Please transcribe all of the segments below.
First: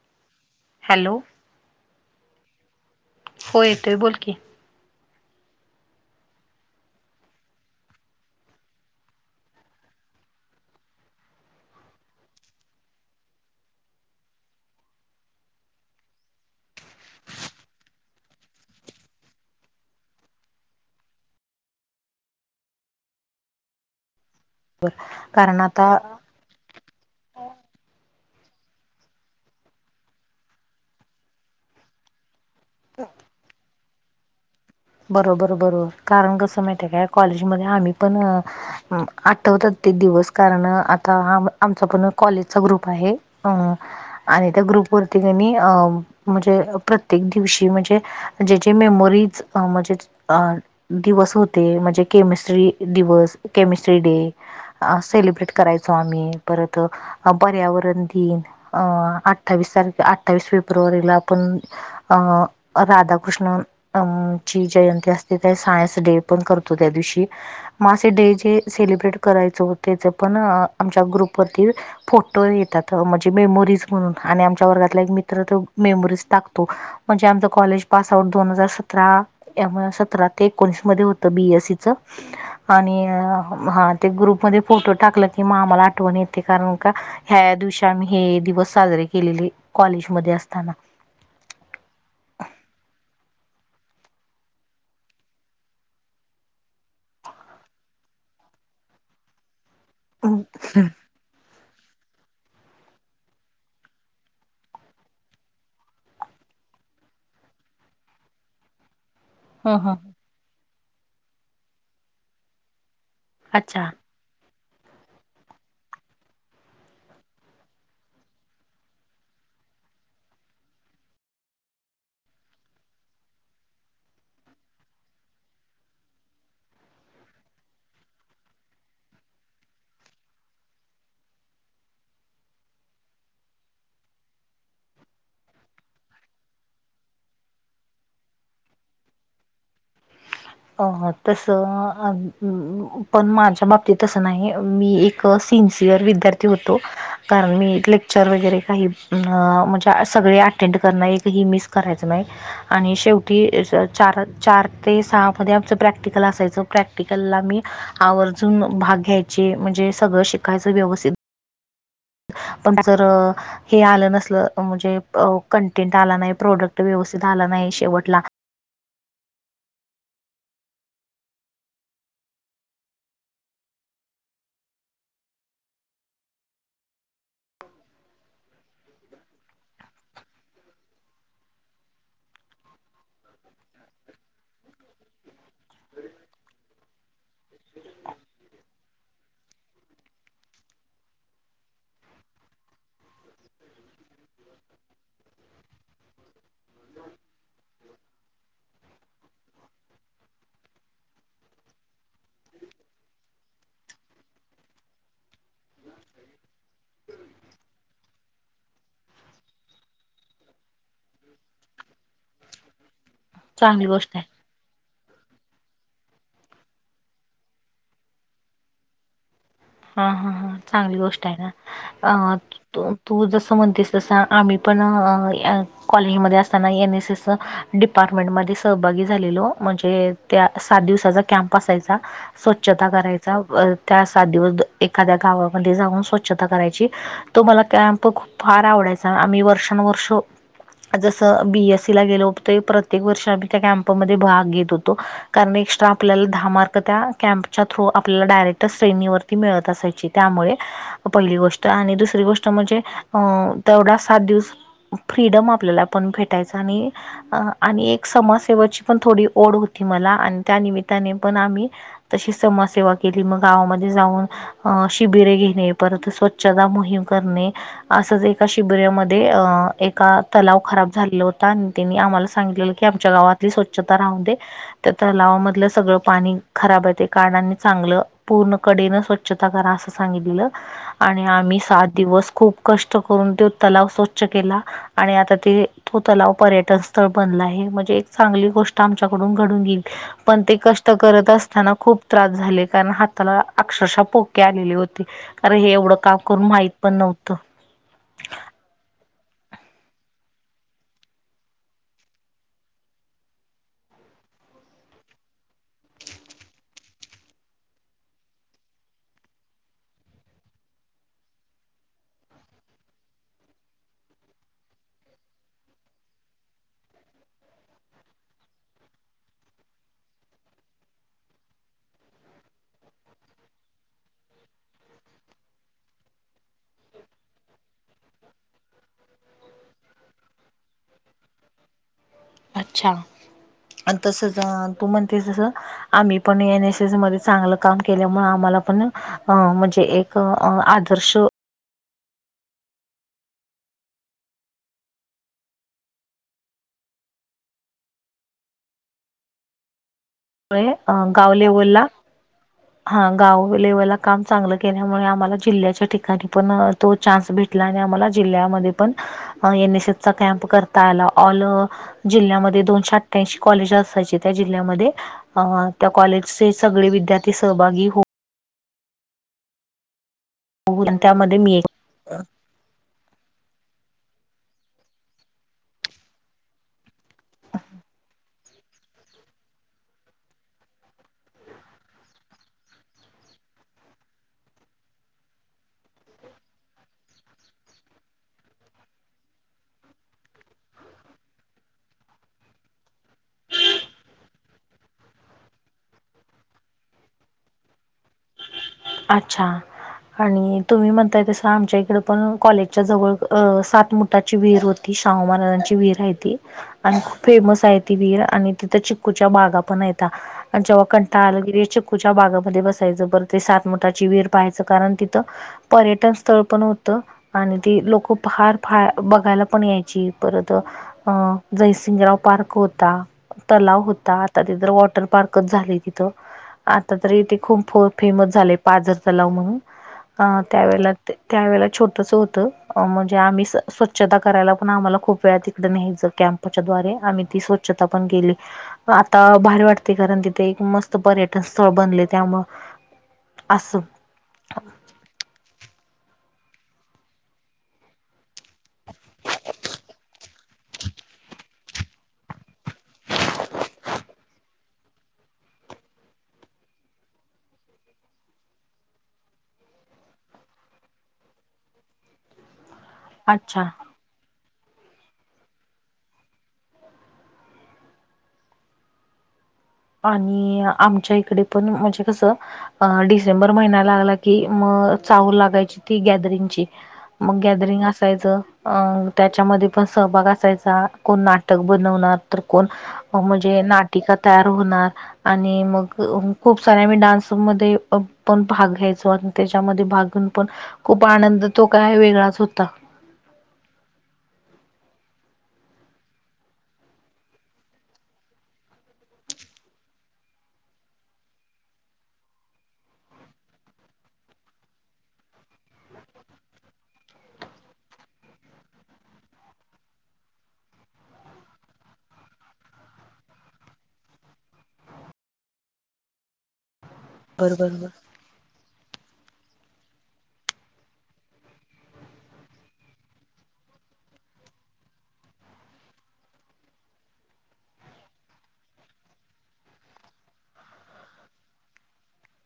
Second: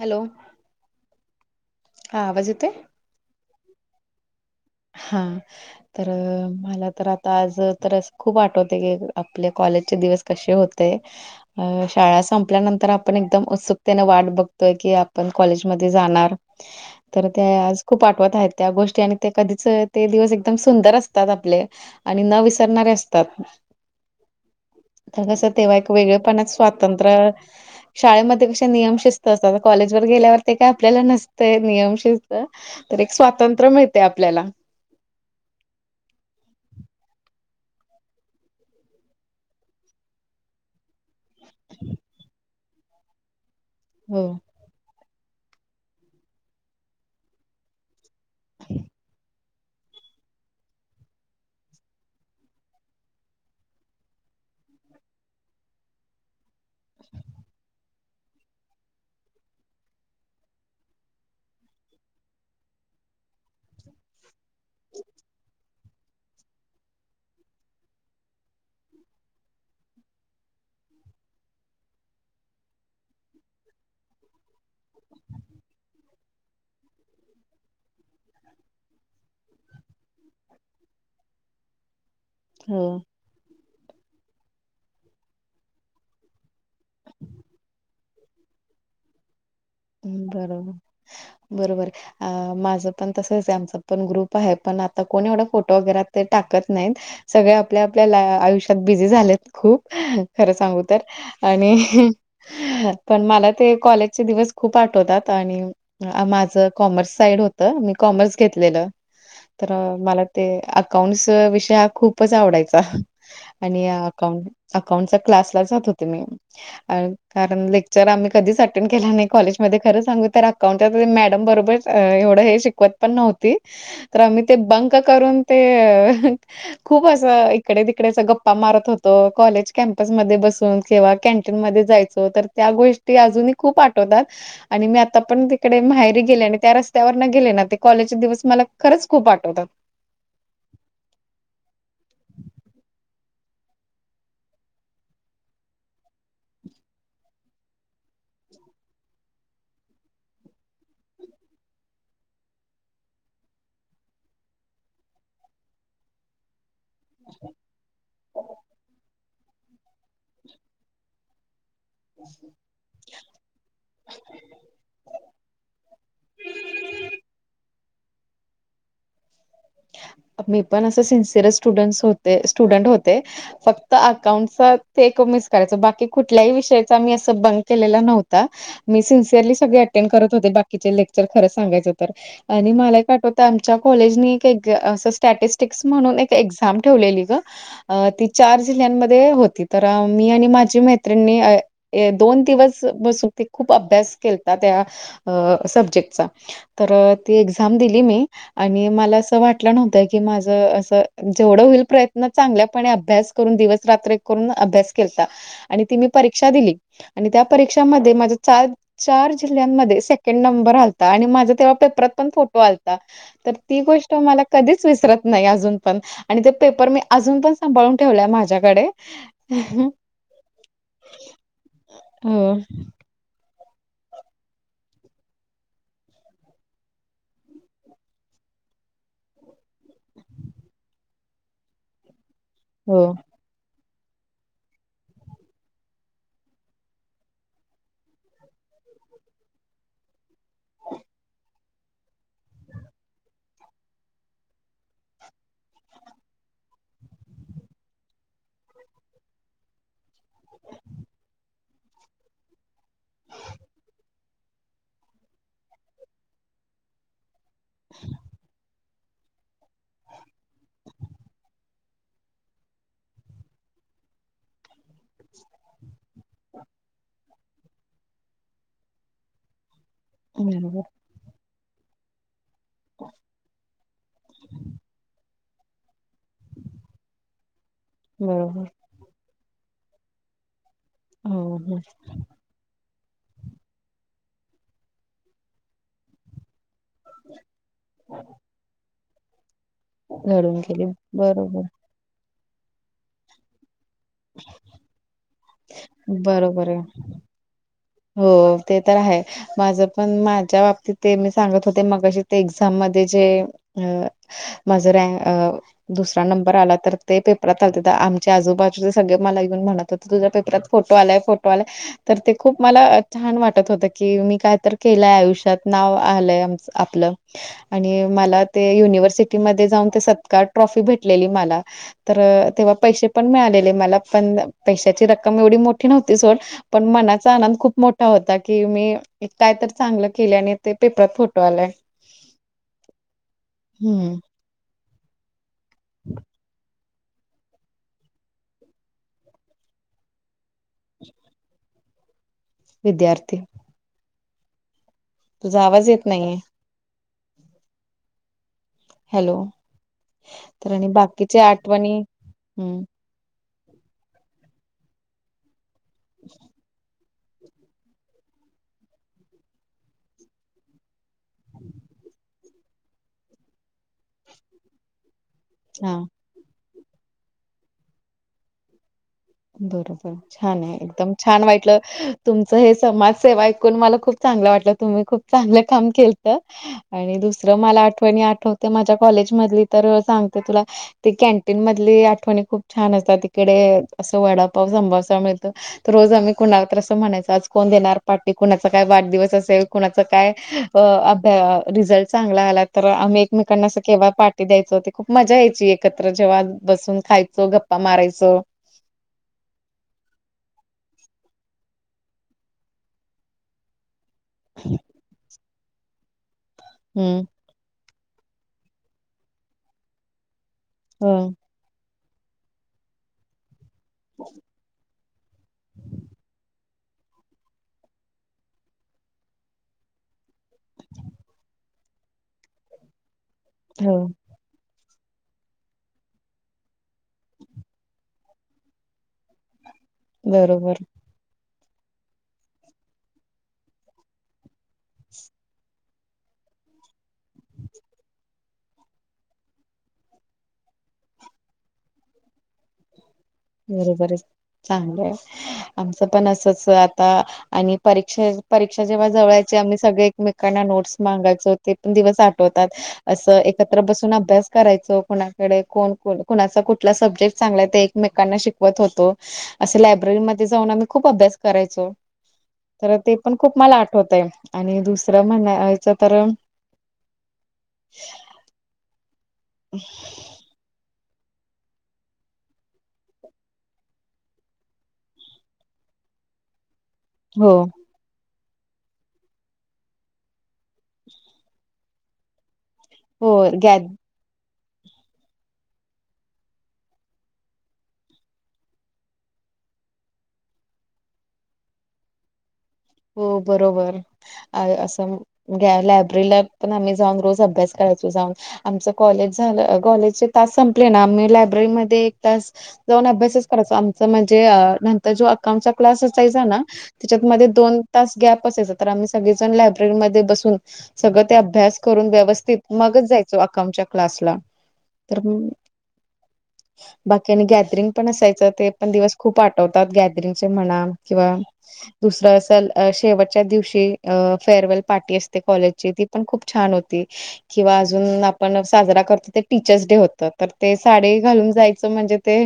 Hello hello! हा आवाज येतोय. हो येतोय बोल की. हा तर मला तर आता आज तर खूप आठवते की आपल्या कॉलेजचे दिवस. कसे होते अ शाळा संपल्यानंतर आपण एकदम उत्सुकतेने वाट बघतो की आपण कॉलेजमध्ये जाणार तर ते आज खूप आठवत आहेत त्या गोष्टी आणि ते कधी ते दिवस एकदम सुंदर असतात आपले आणि न विसरणारे असतात [inaudible] तर कसं कारण तेव्हा एक आता वेगळेपणा स्वातंत्र शाळेमध्ये कसे नियम शिस्त असतात कॉलेज वर गेल्यावर ते काय आपल्याला नसतंय नियम शिस्त तर एक स्वातंत्र्य मिळते आपल्याला बरोबर बरोबर कारण कसं माहित आहे का कॉलेजमध्ये आम्ही पण आठवतात ते दिवस कारण.. आमच पण कॉलेजचा ग्रुप आहे हो आणि त्या ग्रुप पर्तीग अ म्हणजे प्रत्येक दिवशी म्हणजे जेज मेमोरीज म्हणजे. दिवस होते म्हणजे केमिस्ट्री दिवस केमिस्ट्री डे.. अ सेलिब्रेट करायचो आम्ही परत.. अ पर्यावरण दिन अं अठ्ठावीस तारखे अठ्ठावीस फेब्रुवारीला आपण... अं राधाकृष्ण अमं.. ची जयंती असते त्या सायन्स डे पण करतो त्या दिवशी.. मासे डे जे सेलिब्रेट करायचं त्याच पण आमच्या ग्रुपवररती... फोटो येतात म्हणजे मेमोरीज म्हणून आणि आमच्या वर्गातला एक मित्र मेमोरीज टाकतो. म्हणजे आमचं कॉलेज पास आउट दोन हजार सतरा. त्या सतरा ते एकोणीस मध्ये होत बी एससीच हो आणि हा... ते ग्रुपमध्येध्ये फोटो टाकलं की मामला आठवण येते कारण का.. ह्या दिवशी आम्ही हे दिवस साजरे केलेले.. ् कॉलेजमध्ये असताना बरोबर बरोबर अ माझं पण तसंच आमचा पण ग्रुप आहे पण आता कोणी एवढा फोटो वगैरे ते टाकत नाहीत. सगळे आपल्या आपल्या आयुष्यात बिझी झालेत खूप खरं सांगू तर.. आणि पण मला ते कॉलेजचे दिवस.. खूप आठवतात आणि माझं कॉमर्स साईड होतं मी कॉमर्स घेतलेलं.. तर हा हा मला ते अकाउंट्स विषय हा खूपच आवडायचा अच्छा आणि.. अकां अकाउंटचा क्लासला जात होते मी... कारण लेक्चर आम्ही कधीच अटेंड केला नाही. कॉलेज मध्ये खरं सांगू तर अकाउंट मॅडम बरोबर एवढं हे शिकवत पण नव्हती. तर आम्ही ते बंक करून ते अ खूप असं इकडे तिकडेच गप्पा मारत होतो कॉलेज कॅम्पसमध्येध्ये बसून किंवा कॅन्टीन मध्ये जायच. सो तर त्या गोष्टी अजूनही खूप आठवतात. आणि मी आता पण तिकडे माहेरी गेले आणि त्या रस्त्यावर ना गेले ना ते कॉलेजचे दिवस मला खरंच खूप आठवतात.. अ तसं पण माझ्या बाबतीत तसं नाही मी एक.. सिन्सिअर विद्यार्थी होतो. कारण मी लेक्चर वगैरे काही म्हणजे सगळे अटेंड करणं एकही मिस करायचं नाही. आणि शेवटी चार चार ते सहा. मध्ये आमचं प्रॅक्टिकल असायचं प्रॅक्टिकलला आ्ही आवर्जून भाग घ्यायच म्हणजे सगळं शिकायचं व्यवस्थित.. ह पण जर. हे आलं नसलं म्हणजे कंटेंट आला नाही प्रोडक्ट व्यवस्थित आला नाही शेवटला.. मी पण असं सि्सिअर स्टुडंट् होते स्टुडंट होते. फक्त अकाउंटचा ते एक मिस करायचं बाकी कुठल्याही विषयाचा मही असं बंग केलेला नव्हता. मी सिन्सिअरली सगळे अटेंड करत होते बाकीचे लेक्चर खरच सांगायच तर. आणि मला आठवत आमच्या कॉलेजनी काही.. अस स्टॅटिस्टिक्स म्हणून एक एक्झाम ठेवलेली ग. अ ती चार जिल्ह्यांमध्ये होती तर मी आणि माझी मैत्रिणीणी- दोन दिवस बसून ते खूप अभ्यास केतात त्या सब्जेक्टचा तर ती एक्झाम दिली मी आणि मला असं वाट- ्हत की माझ अस जेवढ होईल प्रयत्न चांगल्याप अभ्यास करून दिवस रात- ून अभ्यास के आणि ती मी परीक्षा दिली आणि त्या परीक्षामध्ये माझ चार. चार जिल्ह्यांमध्ये सेकंड नंबर आलता आणि माझा तेव्हा पेपरात पण फोटो आलता. तर ती चांगली गोष्ट आहे मला. कधीच विसरत नाही अजून पण आणि ते पेपर मी अजून पण सांभाळून ठेवलेय माझ्याकडे. हा- हा- हां चांगली गोष्ट आहे ना अ हो, तू जसं म्हणतेस तसं आम्ही पण अ.. कॉलिंगमध्ये असताना एन एस एसच डिपार्टमेंटमध्ये सहभागी झालेलो म्हणजे त्या- सात दिवसाचा कॅम्प असायचा स्व्छ स्वच्छता हो. करायचा त्या सात दिवस एखाद्या गावामध्ये जाऊन स्वच्छता करायची तो मला कॅम्प खूप फार आवडायचा आम्ही वर्षानुवर्ष जसं बी एस सी ला गेलो होत ते प्रत्येक वर्षी आम्ही त्या कॅम्पमध्ये भाग घेत होतो कारण एक्स्ट्रा आपल्याला दहा मार्क त्या कॅम्पच्या थ्रू आपल्याला डायरेक्ट श्रेणीवरती ती मिळत असायची त्यामुळे पहिली गोष्ट आणि दुसरी गोष्ट म्हणजे अ तेवढा सात दिवस फ्रीडम आपल्याला पण भेटायच आणि अ आणि एक समाजसेवाची पण थोडी ओढ होती मला आणि त्या निमित्ताने पण आम्ही तशी समाजसेवा केली मग गावामध्ये जाऊन अ शिबिरे घेणे परत स्वच्छता मोहीम करणे असंच एका शिबिरामध्ये अ एका तलाव बरोबर, खराब झालेला होता आणि त्यांनी आम्हाला सांगितलेल की आमच्या गावातली स्वच्छता राहू दे त्या तलावामधलं सगळ पाणी खराब आहे ते काढा आणि चांगलं पूर्ण बरोबर. कडेन स्वच्छता करा असं सांगितलेलं आणि आम्ही हो, हो. सात दिवस खूप कष्ट करून तो तलाव स्वच्छ केला आणि आता ते तो तलाव पर्य टन स्थळ बनला आहे म्हणजे एक चांगली गोष्ट आमच्याकडून घडून गेली पण ते घडून गेली. कष्ट करत बरोबर, असताना खूप त्रास झाले कारण हाताला अक्षरशः पोके आलेली होती कारण हे एवढं काम करून बरोबर माहित आहे. पण नव्हतं हो ते तर आहे माझ पण माझ्या बाबतीत ते मी सांगत होते मग कशी ते एक्झाम मध्ये जे अ माझं रँ -अ दुसरा नंबर आला तर ते पेपरात आलते आमच्या आजूबाजूचे सगळे मला येऊन म्हणत हो ते तुझ्या पेपरात फोटो -आलाय फोटो आलाय तर ते खूप मला छान वाटत होत की मी कायतर केलंय आयुष्यात नाव आलंय आपलं आणि मला ते युनिव्हर्सिटी मध्ये जाऊन ते सत्कार ट्रॉफी भेटलेली मला तर तेव्हा पैशे पण मिळालेले मला पण पैशाची रक्कम एवढी मोठी नव्हती सोड पण मनात चा आनंद खूप मोठा होता की मी काय तर चांगलं केलय आणि ते पेपरात फोटो आलाय अच्छा, आणि हम्म तसच तू म्हणतेस तस आम्ही पण एन एस एस मध्ये चांगल काम केल्यामुळे आम्हाला पण म्हणजे एक आदर्श विद्यार्थी तुझा आवाज येत नाहीये हॅलो होय तर आणि गाव बाकीच्या लेवलला आठवणी हम्म हा गाव लेवलला काम चांगलं केल्यामुळे आम्हाला जिल्ह्याच्या ठिकाणी पण तो चान्स भेटला आणि आम्हाला जिल्ह्यामध्ये पण एन एस एसचा कॅम्प करता आला ऑल जिल्ह्यामध्ये दोनशे अठ्ठ्याऐंशी कॉलेज असायचे त्या जिल्ह्यामध्ये अ त्या हा. कॉलेजचे सगळे विद्यार्थी सहभागी हो बरोबर छान आहे एकदम त्यामध्ये छान मी एक वाईटलं तुमचं हे समाजसेवा ऐकून मला खूप चांगलं वाटलं तुम्ही खूप चांगलं [inaudible] काम केलत आणि दुसरं मला आठवणी आठवते माझ्या कॉलेज मधली तर सांगते तुला [inaudible] ते कॅन्टीन मधली आठवणी खूप छान असतात तिकडे असं वडापाव, संभोसा मिळतो तर रोज आम्ही कुणाला तसं म्हणायच आज कोण देणार पार्टी कुणाचा काय वाढदिवस असेल कुणाचं काय अ भ्या- रिझल्ट चांगला आला तर आम्ही एकमेकांना असं केव्हा पार्टी द्यायचो खूप मजा यायची एकत्र जेव्हा बसून खायचो गप्पा मारायचो अच्छा आणि तुम्ही म्हणताय तस आमच्या इकडे पण कॉलेजच्या जवळ सात मुठाची विहीर होती शाहू महाराजांची विहीर आहे ती आणि खूप हम्म फेमस आहे ती विहीर आणि तिथं चिक्कूच्या बागा पण आहेत्या. आणि जेव्हा हो. कंटाळा आला की चिक्कूच्या बागेमध्ये बसायचं परत ते सात ता ची, विहीर पाहायचं कारण तिथं पर्यटन स्थळ पण होतं. आणि ती लोक फार फार बघायला पण यायची परत अ जयसिंगराव पार्क होता तलाव हो होता. आता तिथ वॉटर पार्कच झालय तिथं आता तर इथे खूप फेमस झालय. पाजर तलाव म्हणून बरोबर त्यावेला त्यावेळे छोटस होतं. म्हणजे आम्ही स्वच्छता करायला पण आम्हाला खूप वेळा तिकडे नाहीचे कॅम्पच्याद्वारे आम्ही ती स्वच्छ छता पण केली. आता भारी वाटते कारण तिथे एक मस्त पर्यटन स्थळ बनले त्यामुळे बरोबर आहे चांगलं आहे. आमचं पण असच आता आणि परीक्षा परीक्षा जेव्हा जवळ याची आम्ही सगळे एकमेकांना नोट्स मागायचो ते पण दिवस आठवतात. असं एकत्र बसून अभ्यास करायचो कुणाकडे कोण कुणाचा कुठला सब्जेक्ट चांगलाय ते एकमे कांना शिकवत होतो अस लायब्ररीमध्ये जाऊन आम्ही खूप अभ्यास करायचो. तर ते पण खूप अच्छा मला आठवतंय आणि दुसरं म्हणायचं तर [inaudible] आणि आमच्या इकडे पण म्हणजे कसं अ डिसेंबर महिन्या लागला की मग चाहूल लागायची ती गॅदरिंगची. मग हो गॅदरिंग असायचं. अं त्याच्यामध्ये पण सहभाग असायचा कोण नाटक बनवणार तर कोण हो म्हणजे गॅ नाटिका तयार होणार. आणि मग खूप साऱ्या आम्ही डान्स मध्ये पण भाग घ्यायचो आणि त्याच्यामध्ये भाग घेऊन पण खूप आनंद तो काय वेगळाच होता. हो बरोबर असं लायब्ररीला पण आम्ही जाऊन रोज अभ्यास करायचो जाऊन आमचं कॉलेज झालं कॉलेजचे तास संपले ना आम्ही लायब्ररीमध्ये एक तास जाऊन अभ्यासच करायच आमच म्हणजे, नंतर जो अकाउंटचा क्लास असायचा ना त्याच्यातमध्ये दोन तास गॅप असायचा तर आम्ही सगळेजण लायब्ररीमध्ये बसून सगळं ते अभ्यास करून व्यवस्थित मागत जायचो अकाउंट क्लासला. तर बाकी आणि बरोबर गॅदरिंग पण असायचं ते पण दिवस खूप आठव तात गॅदरिंगचे म्हणा किंवा दुसरं अस अ शेवटच्या दिवशी फेअरवेल पार्टी असते कॉलेजची ती पण खूप छान होती. किंवा अजून आपण साजरा करतो ते टीचर्स डे होत तर ते साडे घालून जायचं म्हणजे ते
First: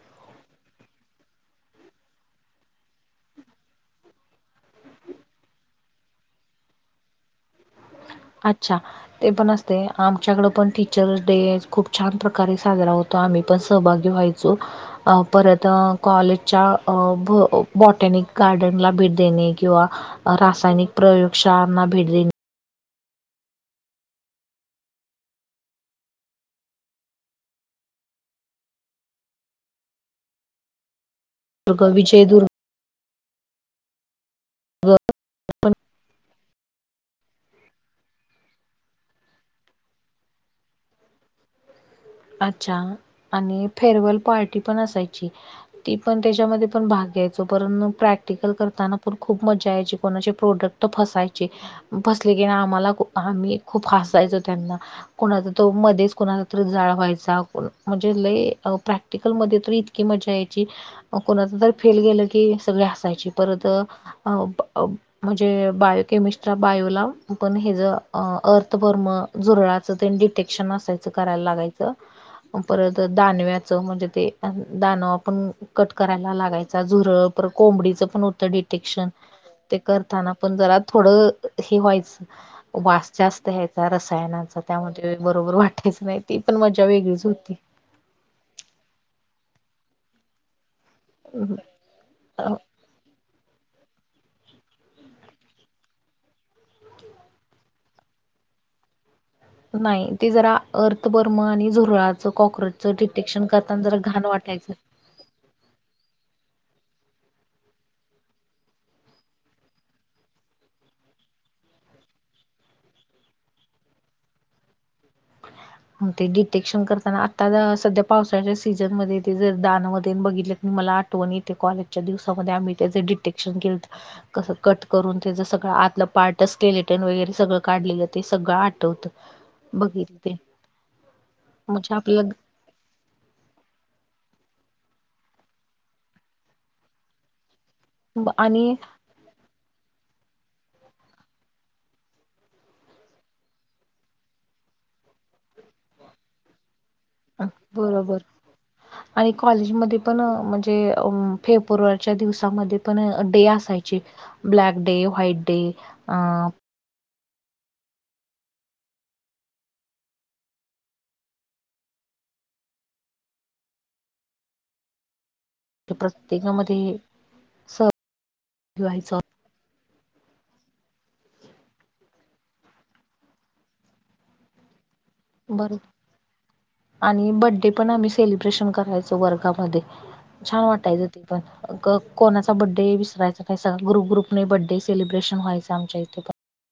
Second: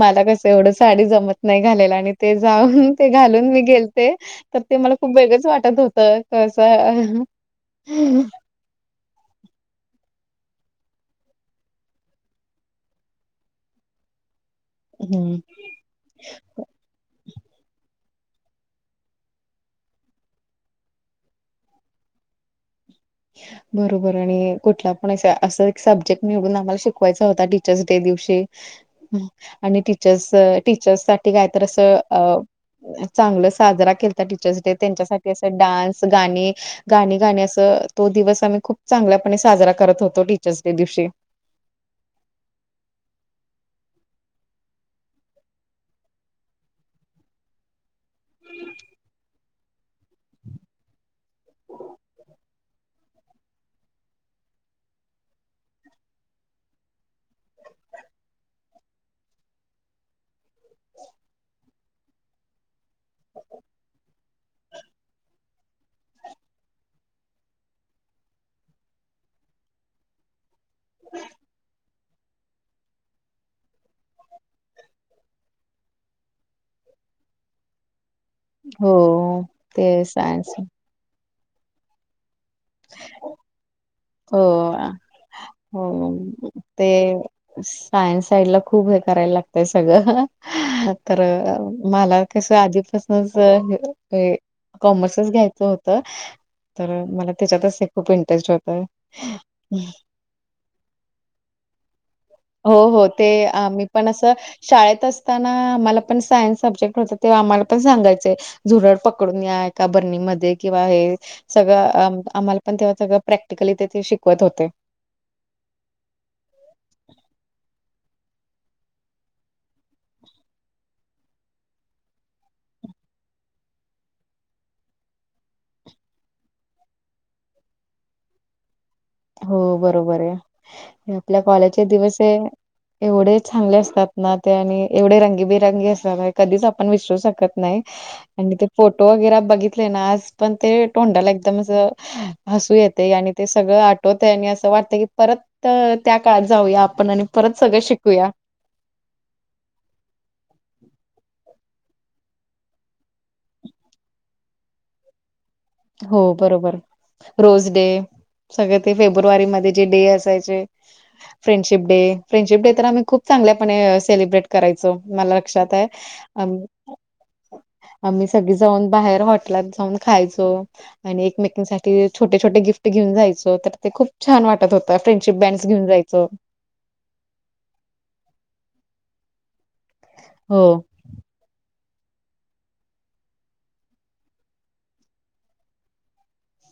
मला कस एवढं साडी जमत नाही घालायला आणि ते जाऊन ते घालून मी गेल ते तर ते मला खूप वेगळंच वाटत होतं कसं अच्छा! ते पण असतय आमच्याकड पण टीचर्स डे खूप छान प्रकारे साजरा होतो आम्ही पण सहभागी व्हायच चो हम्म परत तर कॉलेजच्या बॉटनिक गार्डनला भेट देणे किंवा रासायनिक प्रयोगशाळांना भेट देणे बरोबर आणि कुठला पण अस सब्जेक्ट निवडून आम्हाला शिकवायचा होता. टीचर्स डे दिवशी आणि टीचर्स टीचर्स काय तर आस दुर्ग विजयदुर्ग चांगलं साजरा केलत. टीचर्स डे त्यांच्यासाठी असं डान्स गाणी गाणी गान असं तो दिवस आम्ही खूप चांगल्यापणे साजरा करत होतो टीचर्स डे दिवशी. अच्छा आणि फेअरवेल पार्टी पण असायची. ती पण त्याच्यामध्ये पण भाग घ्यायचो प प्रॅक्टिकल करताना पण खूप मज्जा यायची कोणाचे प्रोडक्ट फसायचे. बसले की नाही आम्हाला आम्ही खूप फास जायचो त्यांना. कोणाचा तो मध्येच कोणाचा तर जाळा पैसा म्हणजे लयी प्रॅक्टिकल मध्ये त इतकी मजा येते कोणा फेल गेलं की सगळे हासायची परत म्हणजे बायोकमिस्ट्रा बायोला पण हे ज अर्थपर्म जुरळाचं प्रतेशन असयचं करायला लागाचं. परत दानव्याच म्हणजे ते दानव आपण कट करायला लागायचं. झुरळ कोंबडीच पण होतं डिटेक्शन हो ते करताना सायन्स पण जरा थोड हे व्हायचं वास जास्त यायचा रसायन हो त्या बरोबर वाटत नाही ते. हो ते सायन्स साईड ला खूप हे करायला लागतय सगळं तर मला कसं आधीपास कॉमर्सच घ्यायचं होत. तर मला त्याच्यातच हे खूप इंटरेस्ट होत. नाही ते जरा अर्थवर्म आणि झुरळात हो हो ते आम्ही पण असं वाटायचं शाळेतच असताना आम्हाला पण सायन्स सब्जेक्ट होत तेव्हा आम्हाला पण सांगायच झुरड पकडून या एका बर्णीमध्ये किंवा हे सगळं आम्हाला पण तेव्हा सगळं प्रॅक्टिकली तेथे शिकवत होते. ते डिटेक्शन करताना आता सध्या पावसाच्या सीझनमध्ये ते जर दाानमध्ये बघितले मला आणि इथे कॉलेजच्या दिवसामध्ये आम्ही त्याचे डिटेक्शन केलत. कसं कट करून त्याच सगळं आतलं पार्टच केले स्केलेटन वगैरे सगळं काढलेलं ते सगळं आठवत. हो बरोबर आहे आपल्या कॉलेजचे म्हणजे दिवस आहे. आपल्याला एवढे चांगले असतात ना ते आणि एवढे रंगी बिरंगी असतात हे कधीच आपण विसरू शकत नाही आणि ते फोटो वगैरे बघितले ना आज पण ते तोंडाला एकदम अस हसू येते आणि ते सगळं आ आणि असं वाटतं की परत त्या काळात जाऊया आपण आणि परत सगळं बरोबर शिकूया. आणि कॉलेजमध्ये पण म्हणजे फेब्रुवारीच्या दिवसामध्ये पण डे असायची ब्लॅक डे, व्हाईट डे, अ हो बरोबर रोज डे सगळ ते फेब्रुवारी मध्ये जे डे असायचे फ्रेंडशिप डे फ्रेंडशिप डे तर आम्ही खूप चांगल्यापणे सेलिब्रेट करायचो मला लक्षात प्रत्येकामध्ये सहभागी आम्ही सगळी जाऊन व्हायचं बाहेर हाॅटेला हाॅटेलात जाऊन खायचो आणि एकमेकीनसाठी छोटे, छोटे गिफ्ट घेऊन जायचो तर ते खूप छान वाटत होत. फ्रेंडशिप बॅनडस बर घेवुन जायचो आणि बड्डे पण आम्ही सेलिब्रेशन करायचो वर्गामध्ये छान हो. वाटायच. पण कोणाचा बड्डे विसरायचा नाही सगं ग्रुप ग्रुपने बर्डे सेलिब्रेशन व्हायचं आमच्या इथे पण